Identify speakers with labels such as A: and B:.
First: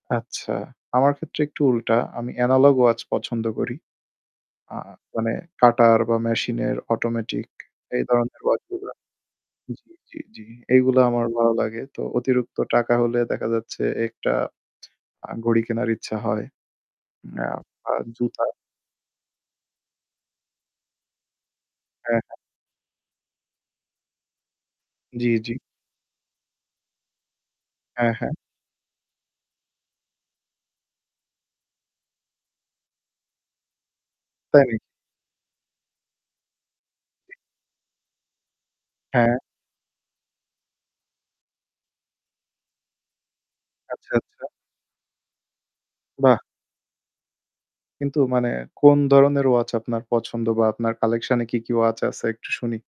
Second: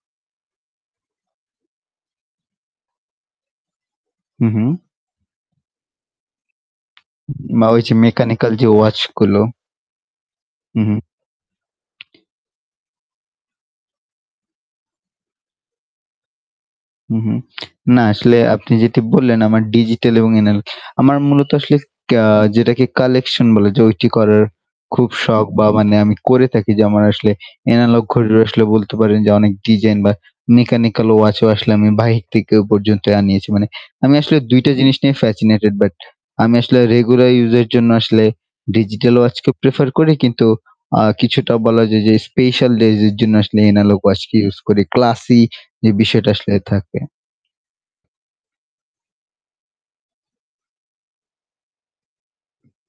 A: আচ্ছা, আমার ক্ষেত্রে একটু উল্টা। আমি analog watch পছন্দ করি।
B: হুম, হুম।
A: আ মানে কাঁটার বা মেশিন এর automatic
B: মা ওই যে
A: এই ধরনের
B: mechanical
A: ওয়াচ
B: যে
A: গুলা
B: ওয়াচ গুলো।
A: জি, জি, জি
B: হু, হুম।
A: এইগুলা আমার ভালো লাগে। তো অতিরিক্ত টাকা হলে দেখা যাচ্ছে, একটা আ ঘড়ি কেনার ইচ্ছা হয়।
B: হু, হু।
A: অ্যা বা
B: না আসলে
A: জুতা।
B: আপনি যেটি বললেন, আমার ডিজিটাল এবং এনাল আমার মূলত আসলে
A: অ্যা
B: কেয়া
A: হ্যাঁ।
B: যেটাকে collection বলে, যে ওইটি করার, খুব
A: জি,
B: শখ
A: জি।
B: বা মানে আমি করে থাকি। যে আমার আসলে এনালগ
A: অ্যা হ্যাঁ।
B: ঘড়ির আসলে বলতে পারেন যে অনেক ডিজাইন বা mechanical watch ও আসলে আমি বাহির থেকে পর্যন্ত আনিয়েছি। মানে আমি আসলে ২
A: তাই
B: টা
A: নাকি?
B: জিনিস নিয়ে fascinated বাট আমি আসলে regular use এর জন্য আসলে digital
A: হ্যাঁ।
B: watch কে prefer করি। কিন্তু আ কিছুটা বলা যায় যে special days এর জন্য আসলে analog
A: আচ্ছা,
B: watch কে
A: আচ্ছা।
B: use করি। Classy যে বিষয়টা
A: বাহ!
B: আসলে থাকে।
A: কিন্তু মানে কোন ধরনের watch আপনার পছন্দ বা আপনার collection এ কি, কি, watch আছে? একটু শুনি।